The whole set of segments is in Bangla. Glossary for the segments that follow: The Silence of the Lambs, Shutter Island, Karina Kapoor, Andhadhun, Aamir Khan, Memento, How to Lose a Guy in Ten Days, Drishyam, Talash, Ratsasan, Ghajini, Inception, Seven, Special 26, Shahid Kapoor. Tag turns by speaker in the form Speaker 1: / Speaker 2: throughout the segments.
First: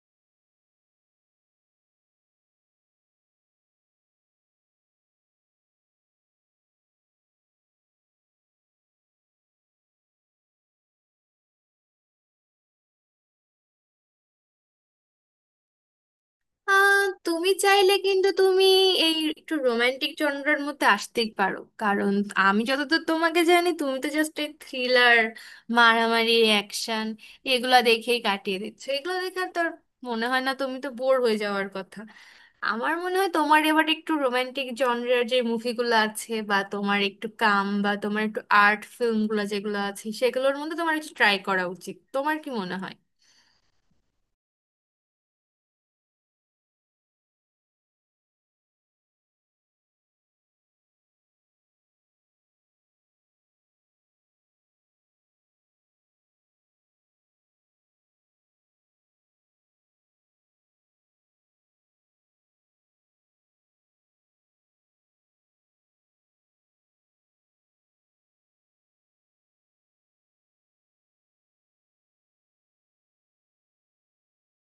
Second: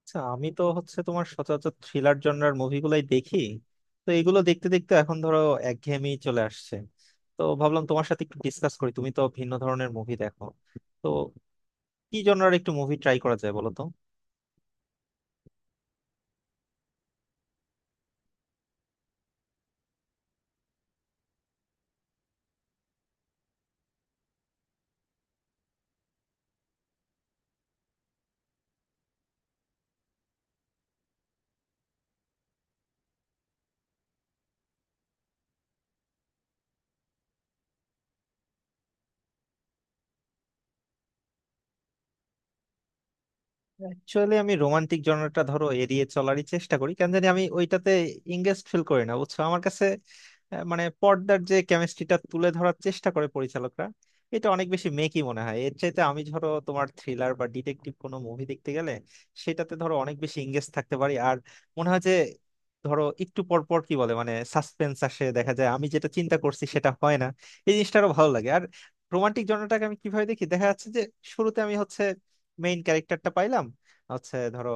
Speaker 1: আচ্ছা, আমি তো হচ্ছে তোমার সচরাচর থ্রিলার জনরার মুভিগুলাই দেখি। তো এগুলো দেখতে দেখতে এখন ধরো একঘেয়েমি চলে আসছে। তো ভাবলাম তোমার সাথে একটু ডিসকাস করি, তুমি তো ভিন্ন ধরনের মুভি দেখো। তো কি জনরার একটু মুভি ট্রাই করা যায় বলো তো?
Speaker 2: আহ, তুমি চাইলে কিন্তু তুমি একটু রোমান্টিক জনরার মধ্যে আসতেই পারো। কারণ আমি যতদূর তোমাকে জানি, তুমি তো জাস্ট এই থ্রিলার, মারামারি, অ্যাকশন এগুলা দেখেই কাটিয়ে দিচ্ছ। এগুলো দেখে আর তোর মনে হয় না তুমি তো বোর হয়ে যাওয়ার কথা? আমার মনে হয় তোমার এবার একটু রোমান্টিক জনরার যে মুভিগুলো আছে, বা তোমার একটু কাম, বা তোমার একটু আর্ট ফিল্মগুলো যেগুলো আছে সেগুলোর মধ্যে তোমার একটু ট্রাই করা উচিত। তোমার কি মনে হয়?
Speaker 1: অ্যাকচুয়ালি আমি রোমান্টিক জনরাটা ধরো এড়িয়ে চলারই চেষ্টা করি, কেন জানি আমি ওইটাতে ইংগেজ ফিল করি না, বুঝছো। আমার কাছে মানে পর্দার যে কেমিস্ট্রিটা তুলে ধরার চেষ্টা করে পরিচালকরা, এটা অনেক বেশি মেকি মনে হয়। এর চাইতে আমি ধরো তোমার থ্রিলার বা ডিটেকটিভ কোনো মুভি দেখতে গেলে সেটাতে ধরো অনেক বেশি এঙ্গেজ থাকতে পারি। আর মনে হয় যে ধরো একটু পর পর কি বলে মানে সাসপেন্স আসে, দেখা যায় আমি যেটা চিন্তা করছি সেটা হয় না, এই জিনিসটা আরো ভালো লাগে। আর রোমান্টিক জনরাটাকে আমি কিভাবে দেখি, দেখা যাচ্ছে যে শুরুতে আমি হচ্ছে মেইন ক্যারেক্টারটা পাইলাম, হচ্ছে ধরো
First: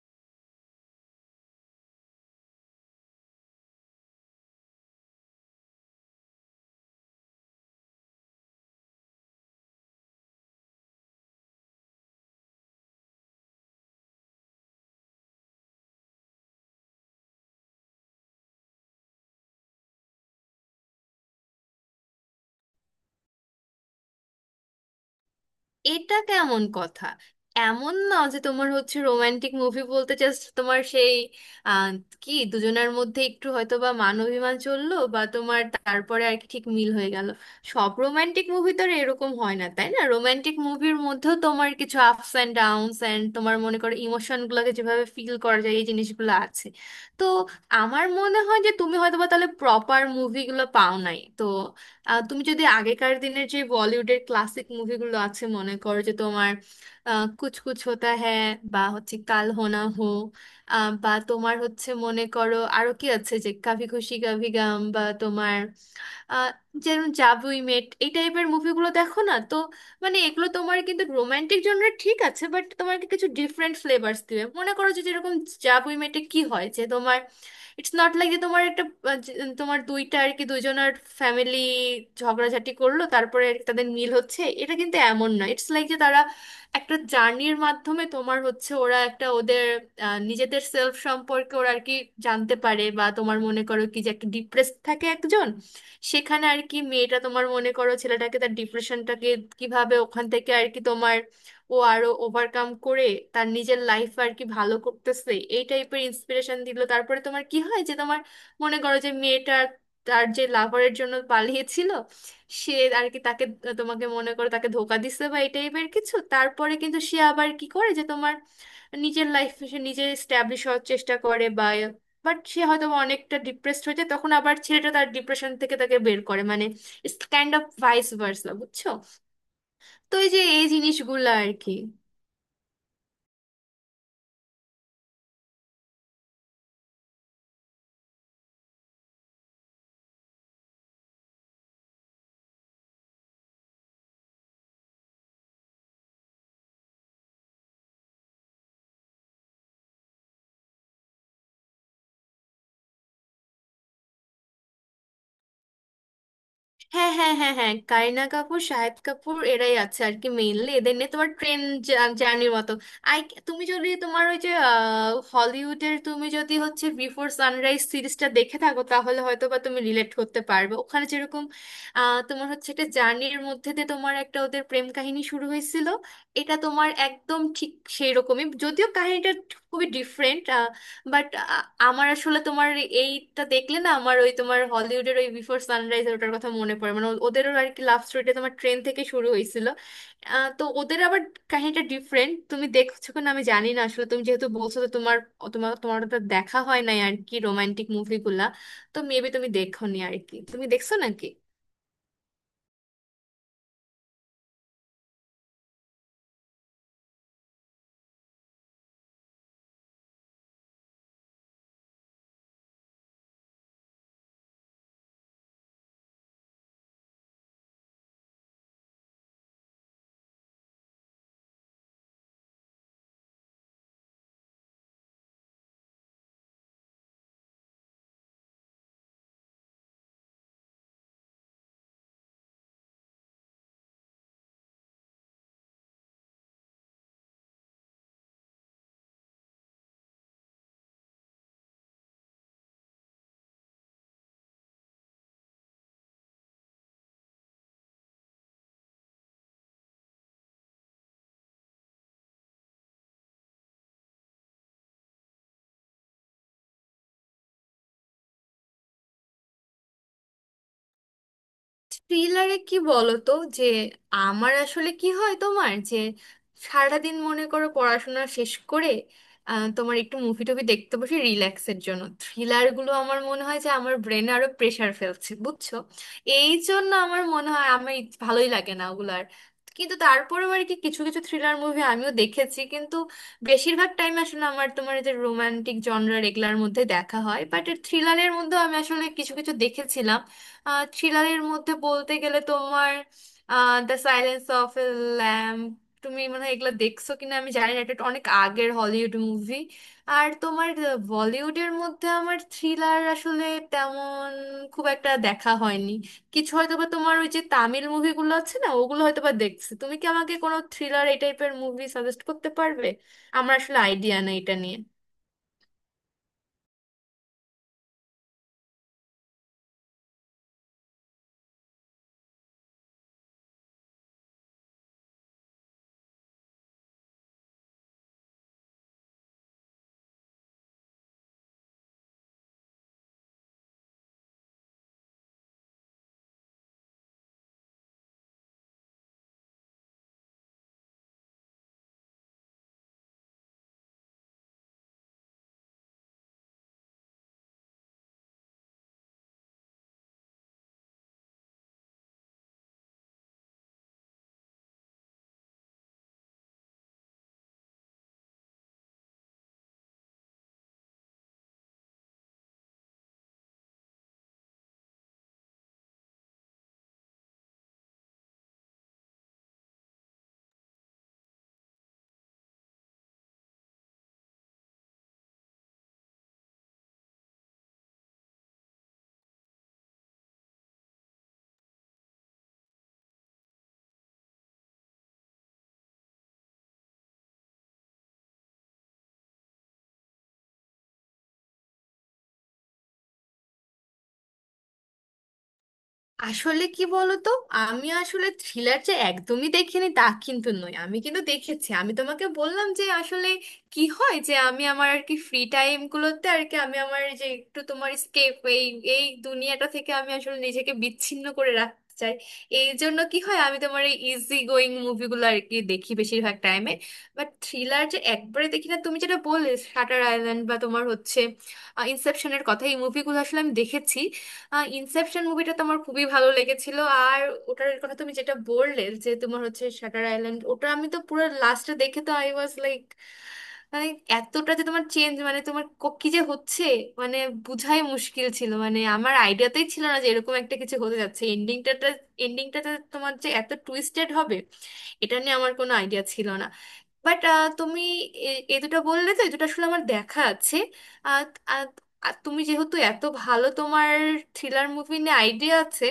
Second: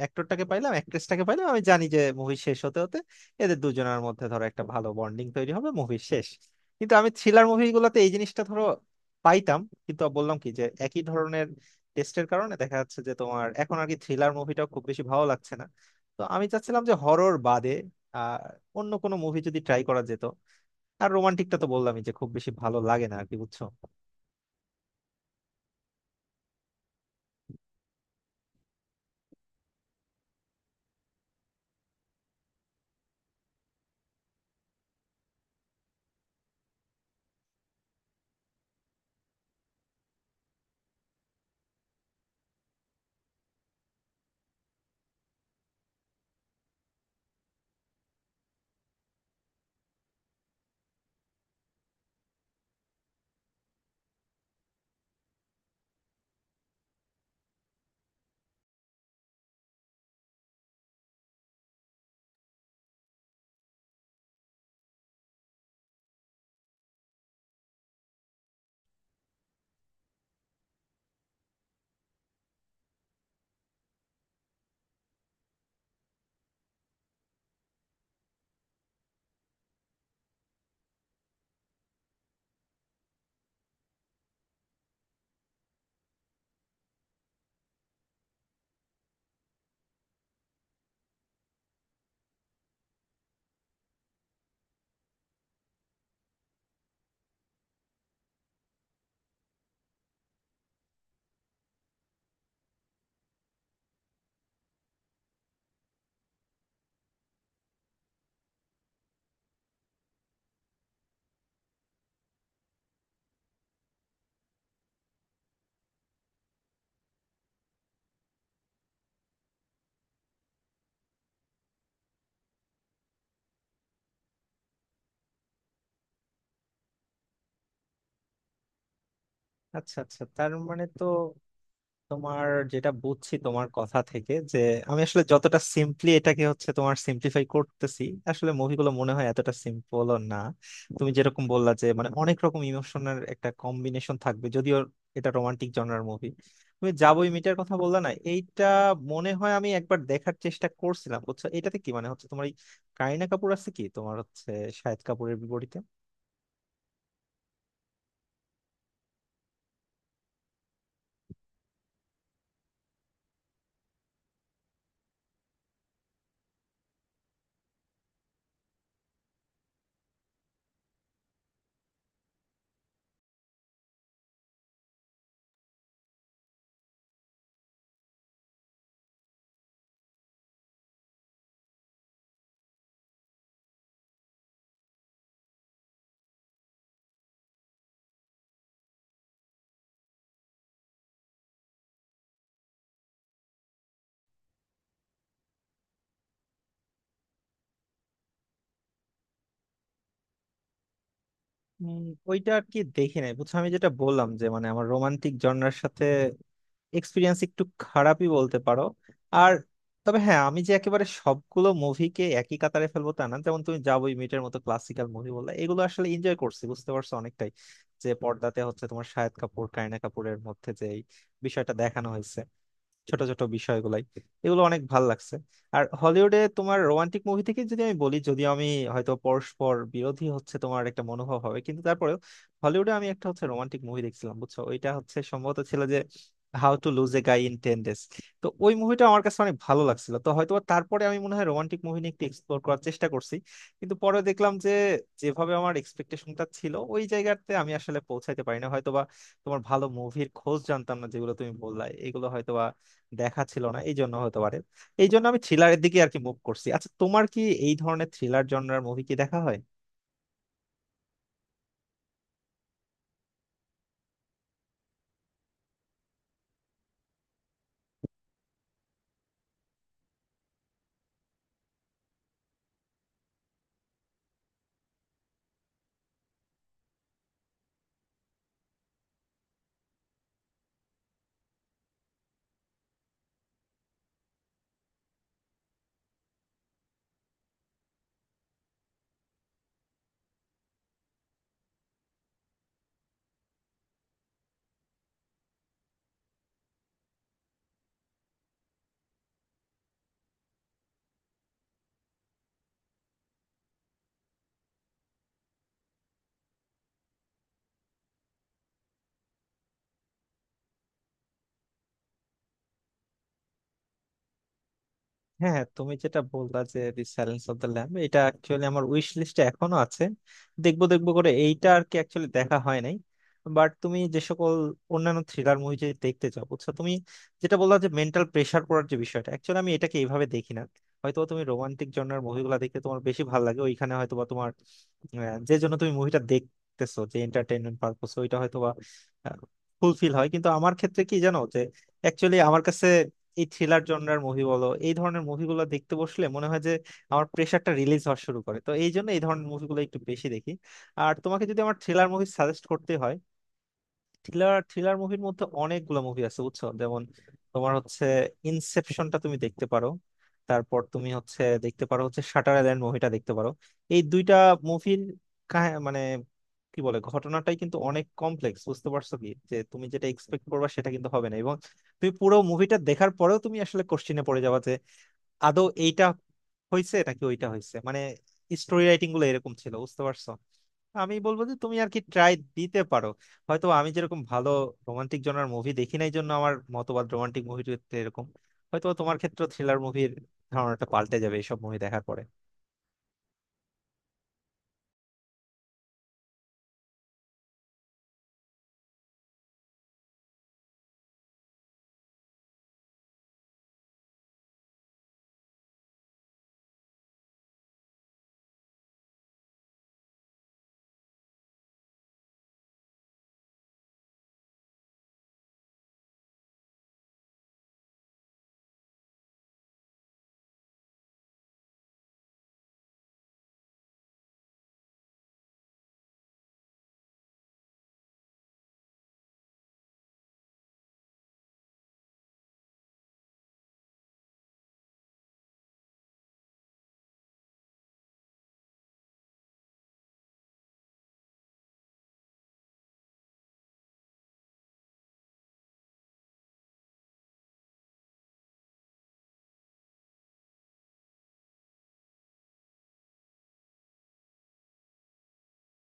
Speaker 1: অ্যাক্টরটাকে পাইলাম, অ্যাক্ট্রেসটাকে পাইলাম, আমি জানি যে মুভি শেষ হতে হতে এদের দুজনের মধ্যে ধরো একটা ভালো বন্ডিং তৈরি হবে, মুভি শেষ। কিন্তু আমি থ্রিলার মুভিগুলোতে এই জিনিসটা ধরো পাইতাম। কিন্তু বললাম কি, যে একই ধরনের টেস্টের কারণে দেখা যাচ্ছে যে তোমার এখন আর কি থ্রিলার মুভিটাও খুব বেশি ভালো লাগছে না। তো আমি চাচ্ছিলাম যে হরর বাদে আর অন্য কোনো মুভি যদি ট্রাই করা যেত। আর রোমান্টিকটা তো বললামই যে খুব বেশি ভালো লাগে না আর কি, বুঝছো।
Speaker 2: এটা কেমন কথা! এমন না যে তোমার হচ্ছে রোমান্টিক মুভি বলতে জাস্ট তোমার সেই আহ, কি দুজনের মধ্যে একটু হয়তো বা মান অভিমান চললো, বা তোমার তারপরে আর কি ঠিক মিল হয়ে গেল। সব রোমান্টিক মুভি তো আর এরকম হয় না, তাই না? রোমান্টিক মুভির মধ্যেও তোমার কিছু আপস অ্যান্ড ডাউনস অ্যান্ড তোমার মনে করো ইমোশনগুলোকে যেভাবে ফিল করা যায়, এই জিনিসগুলো আছে। তো আমার মনে হয় যে তুমি হয়তো বা তাহলে প্রপার মুভিগুলো পাও নাই। তো তুমি যদি আগেকার দিনের যে বলিউডের ক্লাসিক মুভিগুলো আছে মনে করো যে তোমার কুছ কুছ হোতা হ্যায়, বা হচ্ছে কাল হো না হো, বা তোমার হচ্ছে মনে করো আরো কি আছে যে কাভি খুশি কাভি গম, বা তোমার আহ, যেমন জাভ উই মেট, এই টাইপের মুভিগুলো দেখো না তো। মানে এগুলো তোমার কিন্তু রোমান্টিক জনরা ঠিক আছে, বাট তোমাকে কিছু ডিফারেন্ট ফ্লেভার্স দিবে। মনে করো যে যেরকম জাভ উই মেটে কি হয় যে তোমার ইটস নট লাইক যে তোমার একটা তোমার দুইটা আর কি দুজনের ফ্যামিলি ঝগড়াঝাটি করলো, তারপরে তাদের মিল হচ্ছে, এটা কিন্তু এমন না। ইটস লাইক যে তারা একটা জার্নির মাধ্যমে তোমার হচ্ছে ওরা একটা ওদের নিজেদের সেলফ সম্পর্কে ওরা আর কি জানতে পারে। বা তোমার মনে করো কি যে একটা ডিপ্রেসড থাকে একজন, সেখানে আর কি মেয়েটা তোমার মনে করো ছেলেটাকে তার ডিপ্রেশনটাকে কিভাবে ওখান থেকে আর কি তোমার ও আরো ওভারকাম করে, তার নিজের লাইফ আর কি ভালো করতেছে, এই টাইপের ইন্সপিরেশন দিল। তারপরে তোমার কি হয় যে তোমার মনে করো যে মেয়েটা তার যে লাভারের জন্য পালিয়েছিল, সে আর কি তাকে তোমাকে মনে করো তাকে ধোকা দিচ্ছে, বা এই টাইপের কিছু। তারপরে কিন্তু সে আবার কি করে যে তোমার নিজের লাইফ সে নিজে এস্টাবলিশ হওয়ার চেষ্টা করে, বা বাট সে হয়তো বা অনেকটা ডিপ্রেসড হয়ে যায়। তখন আবার ছেলেটা তার ডিপ্রেশন থেকে তাকে বের করে। মানে it's kind of vice versa, বুঝছো?
Speaker 1: আচ্ছা
Speaker 2: তো
Speaker 1: আচ্ছা,
Speaker 2: এই যে
Speaker 1: তার
Speaker 2: এই
Speaker 1: মানে তো
Speaker 2: জিনিসগুলো আর কি।
Speaker 1: তোমার, যেটা বুঝছি তোমার কথা থেকে, যে আমি আসলে যতটা সিম্পলি এটাকে হচ্ছে তোমার সিম্পলিফাই করতেছি, আসলে মুভিগুলো মনে হয় এতটা সিম্পলও না। তুমি যেরকম বললা, যে মানে অনেক রকম ইমোশনের একটা কম্বিনেশন থাকবে যদিও এটা রোমান্টিক জনরার মুভি। তুমি যাবোই মিটার কথা বললা না, এইটা মনে হয় আমি একবার দেখার চেষ্টা করছিলাম, বুঝছো। এটাতে কি মানে হচ্ছে তোমার এই কারিনা কাপুর আছে কি, তোমার হচ্ছে শাহিদ কাপুরের বিপরীতে।
Speaker 2: হ্যাঁ হ্যাঁ হ্যাঁ হ্যাঁ, কারিনা কাপুর, শাহিদ কাপুর এরাই আছে আর কি মেইনলি। এদের নিয়ে তোমার ট্রেন জার্নির মতো। আই, তুমি যদি তোমার ওই যে হলিউডের তুমি যদি হচ্ছে বিফোর সানরাইজ সিরিজটা দেখে থাকো তাহলে হয়তো বা তুমি রিলেট করতে পারবে। ওখানে যেরকম তোমার হচ্ছে একটা জার্নির মধ্যে দিয়ে তোমার একটা ওদের প্রেম কাহিনী শুরু হয়েছিল, এটা তোমার একদম ঠিক সেই রকমই, যদিও কাহিনীটা খুবই ডিফারেন্ট। বাট আমার আসলে তোমার এইটা দেখলে না আমার ওই তোমার হলিউডের ওই বিফোর সানরাইজ ওটার কথা মনে পড়ে। মানে ওদেরও আর কি লাভ স্টোরিটা তোমার ট্রেন থেকে শুরু হয়েছিল। তো ওদের আবার কাহিনীটা ডিফারেন্ট। তুমি দেখছো কিনা আমি জানি না, আসলে তুমি যেহেতু বলছো তো তোমার তোমার তোমার ওটা দেখা হয় নাই আর কি রোমান্টিক মুভিগুলা। তো মেবি তুমি দেখোনি আর কি, তুমি দেখছো নাকি?
Speaker 1: উম, ওইটা আর কি দেখি নাই, বুঝছো। আমি যেটা বললাম যে মানে আমার রোমান্টিক জনরার সাথে এক্সপিরিয়েন্স একটু খারাপই বলতে পারো। আর তবে হ্যাঁ, আমি যে একেবারে সবগুলো মুভিকে একই কাতারে ফেলবো তা না। যেমন তুমি যা বই মিটের মতো ক্লাসিক্যাল মুভি বললে, এগুলো আসলে এনজয় করছি, বুঝতে পারছো অনেকটাই। যে পর্দাতে হচ্ছে তোমার শাহিদ কাপুর কারিনা কাপুরের মধ্যে যে এই বিষয়টা দেখানো হয়েছে, ছোট ছোট বিষয়গুলাই, এগুলো অনেক ভাল লাগছে। আর হলিউডে তোমার রোমান্টিক মুভি থেকে যদি আমি বলি, যদিও আমি হয়তো পরস্পর বিরোধী হচ্ছে তোমার একটা মনোভাব হবে, কিন্তু তারপরেও হলিউডে আমি একটা হচ্ছে রোমান্টিক মুভি দেখছিলাম, বুঝছো। ওইটা হচ্ছে সম্ভবত ছিল যে how to lose a guy in 10 days. তো ওই মুভিটা আমার কাছে অনেক ভালো লাগছিল, তো হয়তো বা তারপরে আমি মনে হয় রোমান্টিক মুভি নিয়ে একটু এক্সপ্লোর করার চেষ্টা করছি। কিন্তু পরে দেখলাম যে যেভাবে আমার এক্সপেকটেশনটা ছিল ওই জায়গাতে আমি আসলে পৌঁছাইতে পারি না হয়তোবা। তোমার ভালো মুভির খোঁজ জানতাম না, যেগুলো তুমি বললা এগুলো হয়তোবা দেখা ছিল না, এই জন্য হতে পারে। এই জন্য আমি থ্রিলারের দিকে আর কি মুভ করছি। আচ্ছা, তোমার কি এই ধরনের থ্রিলার জনরার মুভি কি দেখা হয়?
Speaker 2: থ্রিলারে কি বলতো যে আমার আসলে কি হয় তোমার যে সারাদিন মনে করো পড়াশোনা শেষ করে তোমার একটু মুভি টুভি দেখতে বসে রিল্যাক্সের জন্য, থ্রিলারগুলো আমার মনে হয় যে আমার ব্রেনে আরো প্রেশার ফেলছে, বুঝছো? এই জন্য আমার মনে হয় আমার ভালোই লাগে না ওগুলো। আর কিন্তু তারপরেও আর কি কিছু কিছু থ্রিলার মুভি আমিও দেখেছি। কিন্তু বেশিরভাগ টাইম আসলে আমার তোমার এই যে রোমান্টিক জনরার এগুলার মধ্যে দেখা হয়, বাট থ্রিলারের মধ্যেও আমি আসলে কিছু কিছু দেখেছিলাম। থ্রিলারের মধ্যে বলতে গেলে তোমার the silence of a lamb, তুমি মানে এগুলো দেখছো কিনা আমি জানি না। এটা একটা অনেক আগের হলিউড মুভি। আর তোমার বলিউডের মধ্যে আমার থ্রিলার আসলে তেমন খুব একটা দেখা হয়নি। কিছু হয়তো বা তোমার ওই যে তামিল মুভিগুলো আছে না, ওগুলো হয়তো বা দেখছি। তুমি কি আমাকে কোনো থ্রিলার এই টাইপের মুভি সাজেস্ট করতে পারবে? আমার আসলে আইডিয়া নেই এটা নিয়ে।
Speaker 1: হ্যাঁ হ্যাঁ, তুমি যেটা বললা যে the silence of the lamb, এটা অ্যাকচুয়ালি আমার উইশ লিস্টে এখনো আছে। দেখবো দেখবো করে এইটা আর কি অ্যাকচুয়ালি দেখা হয় নাই। বাট তুমি যে সকল অন্যান্য থ্রিলার মুভি যদি দেখতে চাও, বুঝছো, তুমি যেটা বললা যে মেন্টাল প্রেসার পড়ার যে বিষয়টা, অ্যাকচুয়ালি আমি এটাকে এইভাবে দেখি না। হয়তো তুমি রোমান্টিক জনরার মুভিগুলো দেখতে তোমার বেশি ভালো লাগে, ওইখানে হয়তো বা তোমার আহ, যে জন্য তুমি মুভিটা দেখতেছো, যে এন্টারটেইনমেন্ট পারপোস, ওইটা হয়তো বা ফুলফিল হয়। কিন্তু আমার ক্ষেত্রে কি জানো, যে অ্যাকচুয়ালি আমার কাছে এই থ্রিলার জনরার মুভি বলো, এই ধরনের মুভিগুলো দেখতে বসলে মনে হয় যে আমার প্রেশারটা রিলিজ হওয়া শুরু করে। তো এই জন্য এই ধরনের মুভিগুলো একটু বেশি দেখি। আর তোমাকে যদি আমার থ্রিলার মুভি সাজেস্ট করতে হয়, থ্রিলার থ্রিলার মুভির মধ্যে অনেকগুলো মুভি আছে, বুঝছো। যেমন তোমার হচ্ছে ইনসেপশনটা তুমি দেখতে পারো। তারপর তুমি হচ্ছে দেখতে পারো হচ্ছে শাটার আইল্যান্ড মুভিটা দেখতে পারো। এই দুইটা মুভির মানে কি বলে, ঘটনাটাই কিন্তু অনেক কমপ্লেক্স, বুঝতে পারছো? কি যে তুমি যেটা এক্সপেক্ট করবা সেটা কিন্তু হবে না, এবং তুমি পুরো মুভিটা দেখার পরেও তুমি আসলে কোশ্চিনে পড়ে যাবা আদৌ এইটা হয়েছে নাকি ওইটা হয়েছে। মানে স্টোরি রাইটিং গুলো এরকম ছিল, বুঝতে পারছো? আমি বলবো যে তুমি আর কি ট্রাই দিতে পারো। হয়তো আমি যেরকম ভালো রোমান্টিক জনার মুভি দেখি নাই জন্য আমার মতবাদ রোমান্টিক মুভির ক্ষেত্রে এরকম, হয়তো তোমার ক্ষেত্রে থ্রিলার মুভির ধারণাটা পাল্টে যাবে এইসব মুভি দেখার পরে।
Speaker 2: আসলে কি বলতো, আমি আসলে থ্রিলার যে একদমই দেখিনি তা কিন্তু নয়, আমি কিন্তু দেখেছি। আমি তোমাকে বললাম যে আসলে কি হয় যে আমি আমার আর কি ফ্রি টাইম গুলোতে আর কি আমি আমার যে একটু তোমার স্কেপ এই এই দুনিয়াটা থেকে আমি আসলে নিজেকে বিচ্ছিন্ন করে রাখতে চাই। এই জন্য কি হয়, আমি তোমার এই ইজি গোয়িং মুভিগুলো আর কি দেখি বেশিরভাগ টাইমে। বাট থ্রিলার যে একবারে দেখি না, তুমি যেটা বললে শাটার আইল্যান্ড বা তোমার হচ্ছে ইনসেপশনের কথা, এই মুভিগুলো আসলে আমি দেখেছি। ইনসেপশন মুভিটা তো আমার খুবই ভালো লেগেছিল। আর ওটার কথা তুমি যেটা বললে যে তোমার হচ্ছে শাটার আইল্যান্ড, ওটা আমি তো পুরো লাস্টে দেখে তো আই ওয়াজ লাইক, মানে এতটা যে তোমার চেঞ্জ মানে তোমার কি যে হচ্ছে মানে বুঝাই মুশকিল ছিল। মানে আমার আইডিয়াতেই ছিল না যে এরকম একটা কিছু হতে যাচ্ছে এন্ডিংটাতে। এন্ডিংটাতে তোমার যে এত টুইস্টেড হবে, এটা নিয়ে আমার কোনো আইডিয়া ছিল না। বাট তুমি এ এ দুটো বললে তো এ দুটো আসলে আমার দেখা আছে। আর আর- আর তুমি যেহেতু এত ভালো তোমার থ্রিলার মুভি নিয়ে আইডিয়া আছে,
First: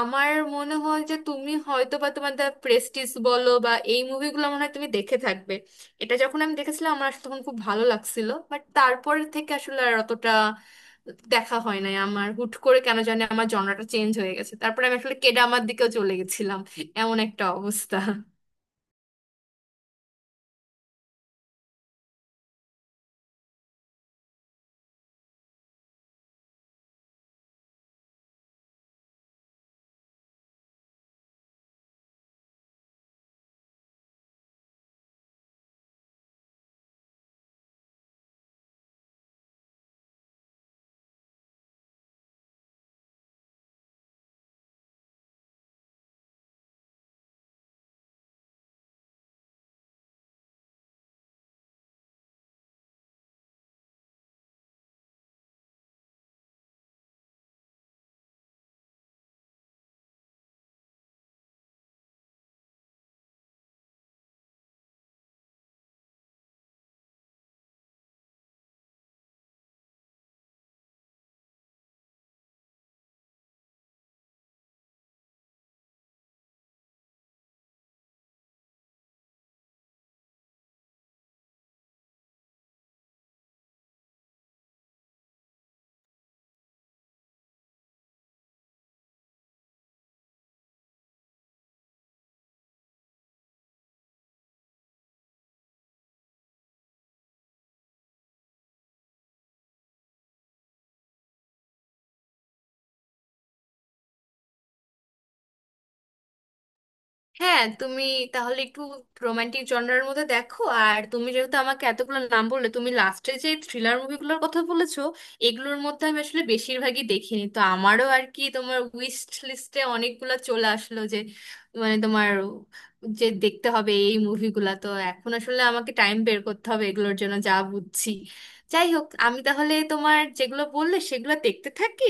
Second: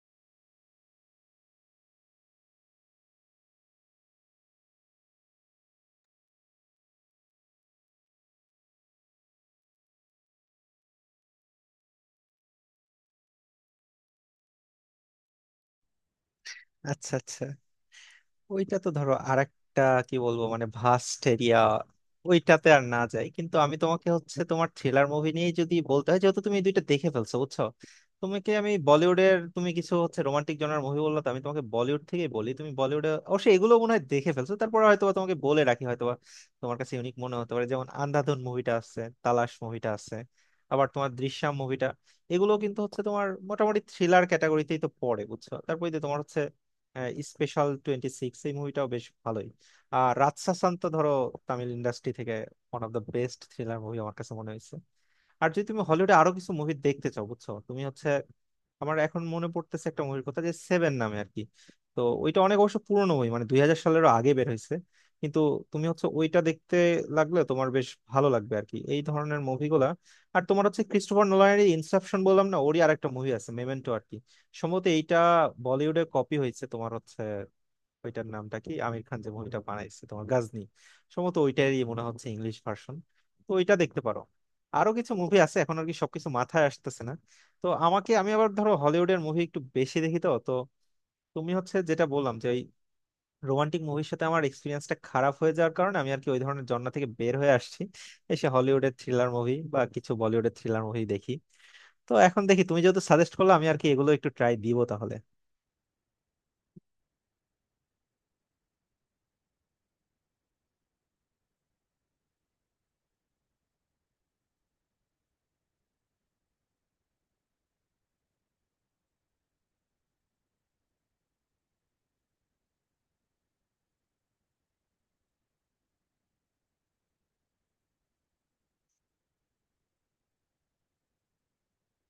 Speaker 2: আমার মনে হয় যে তুমি হয়তো বা তোমার দ্য প্রেস্টিজ বলো বা এই মুভিগুলো মনে হয় তুমি দেখে থাকবে। এটা যখন আমি দেখেছিলাম, আমার আসলে তখন খুব ভালো লাগছিল। বাট তারপর থেকে আসলে আর অতটা দেখা হয় নাই আমার। হুট করে কেন জানি আমার জনরাটা চেঞ্জ হয়ে গেছে, তারপরে আমি আসলে কেডামার দিকেও চলে গেছিলাম।
Speaker 1: আচ্ছা
Speaker 2: এমন
Speaker 1: আচ্ছা,
Speaker 2: একটা অবস্থা।
Speaker 1: ওইটা তো ধরো আরেকটা কি বলবো মানে ভাস্ট এরিয়া, ওইটাতে আর না যাই। কিন্তু আমি তোমাকে হচ্ছে তোমার থ্রিলার মুভি নিয়ে যদি বলতে হয়, যেহেতু তুমি এই দুইটা দেখে ফেলছো, বুঝছো। তোমাকে আমি বলিউডের তুমি কিছু হচ্ছে রোমান্টিক জনার মুভি বললো, তো আমি তোমাকে বলিউড থেকেই বলি। তুমি বলিউডে অবশ্যই এগুলো মনে হয় দেখে ফেলছো, তারপর হয়তো বা তোমাকে বলে রাখি হয়তো বা তোমার কাছে ইউনিক মনে হতে পারে, যেমন আন্ধাধুন মুভিটা আছে, তালাশ মুভিটা আছে, আবার তোমার দৃশ্যম মুভিটা। এগুলো কিন্তু হচ্ছে তোমার মোটামুটি থ্রিলার ক্যাটাগরিতেই তো পড়ে, বুঝছো। তারপরে যে তোমার হচ্ছে স্পেশাল 26, এই মুভিটাও বেশ ভালোই। আর রাতসাসান তো ধরো তামিল ইন্ডাস্ট্রি থেকে one of the best thriller movie আমার কাছে মনে হয়েছে। আর যদি তুমি হলিউডে আরো কিছু মুভি দেখতে চাও, বুঝছো, তুমি হচ্ছে আমার এখন মনে পড়তেছে একটা মুভির কথা যে সেভেন নামে আর কি। তো ওইটা অনেক অবশ্য পুরনো মুভি, মানে 2000 সালেরও আগে বের হয়েছে। কিন্তু তুমি হচ্ছে ওইটা দেখতে লাগলে তোমার বেশ ভালো লাগবে আর কি, এই ধরনের মুভিগুলা। আর তোমার হচ্ছে ক্রিস্টোফার নোলানের ইনসেপশন বললাম না, ওরই আরেকটা মুভি আছে মেমেন্টো আর কি। সম্ভবত এইটা বলিউডে কপি হয়েছে, তোমার হচ্ছে ওইটার নামটা কি, আমির খান যে মুভিটা বানাইছে তোমার গাজনি, সম্ভবত ওইটারই মনে হচ্ছে ইংলিশ ভার্সন। তো ওইটা দেখতে পারো। আরো কিছু মুভি আছে এখন আর কি সবকিছু মাথায় আসতেছে না। তো আমাকে আমি আবার ধরো হলিউডের মুভি একটু বেশি দেখি, তো তো তুমি হচ্ছে যেটা বললাম যে ওই রোমান্টিক মুভির সাথে আমার এক্সপিরিয়েন্সটা খারাপ হয়ে যাওয়ার কারণে আমি আর কি ওই ধরনের জন্ম থেকে বের হয়ে আসছি, এসে হলিউডের থ্রিলার মুভি বা কিছু বলিউডের থ্রিলার মুভি দেখি। তো এখন দেখি, তুমি যেহেতু সাজেস্ট করলে, আমি আর কি এগুলো একটু ট্রাই দিব তাহলে।
Speaker 2: হ্যাঁ, তুমি তাহলে একটু রোমান্টিক জনরার মধ্যে দেখো। আর তুমি যেহেতু আমাকে এতগুলো নাম বললে, তুমি লাস্টে যে থ্রিলার মুভিগুলোর কথা বলেছো এগুলোর মধ্যে আমি আসলে বেশিরভাগই দেখিনি। তো আমারও আর কি তোমার উইশ লিস্টে অনেকগুলো চলে আসলো যে মানে তোমার যে দেখতে হবে এই মুভিগুলা। তো এখন আসলে আমাকে টাইম বের করতে হবে এগুলোর জন্য, যা বুঝছি। যাই হোক, আমি তাহলে তোমার যেগুলো বললে সেগুলো দেখতে থাকি।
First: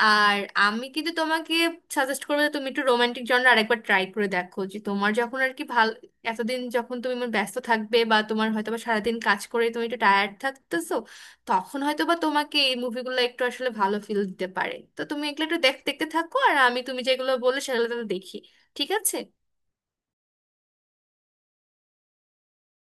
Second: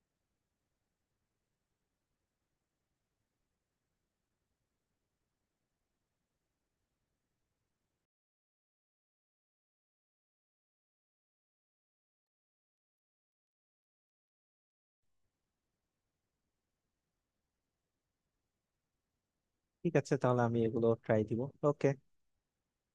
Speaker 2: আর আমি কিন্তু তোমাকে সাজেস্ট করবো যে তুমি একটু রোমান্টিক জনরা আরেকবার ট্রাই করে দেখো। যে তোমার যখন আর কি ভাল, এতদিন যখন তুমি মানে ব্যস্ত থাকবে বা তোমার হয়তো বা সারাদিন কাজ করে তুমি একটু টায়ার্ড থাকতেছো, তখন হয়তো বা তোমাকে এই মুভিগুলো একটু আসলে ভালো ফিল দিতে পারে। তো তুমি এগুলো একটু দেখ, দেখতে থাকো। আর আমি তুমি যেগুলো বললে সেগুলো তো দেখি। ঠিক আছে?
Speaker 1: ঠিক আছে, তাহলে আমি এগুলো ট্রাই দিব। ওকে।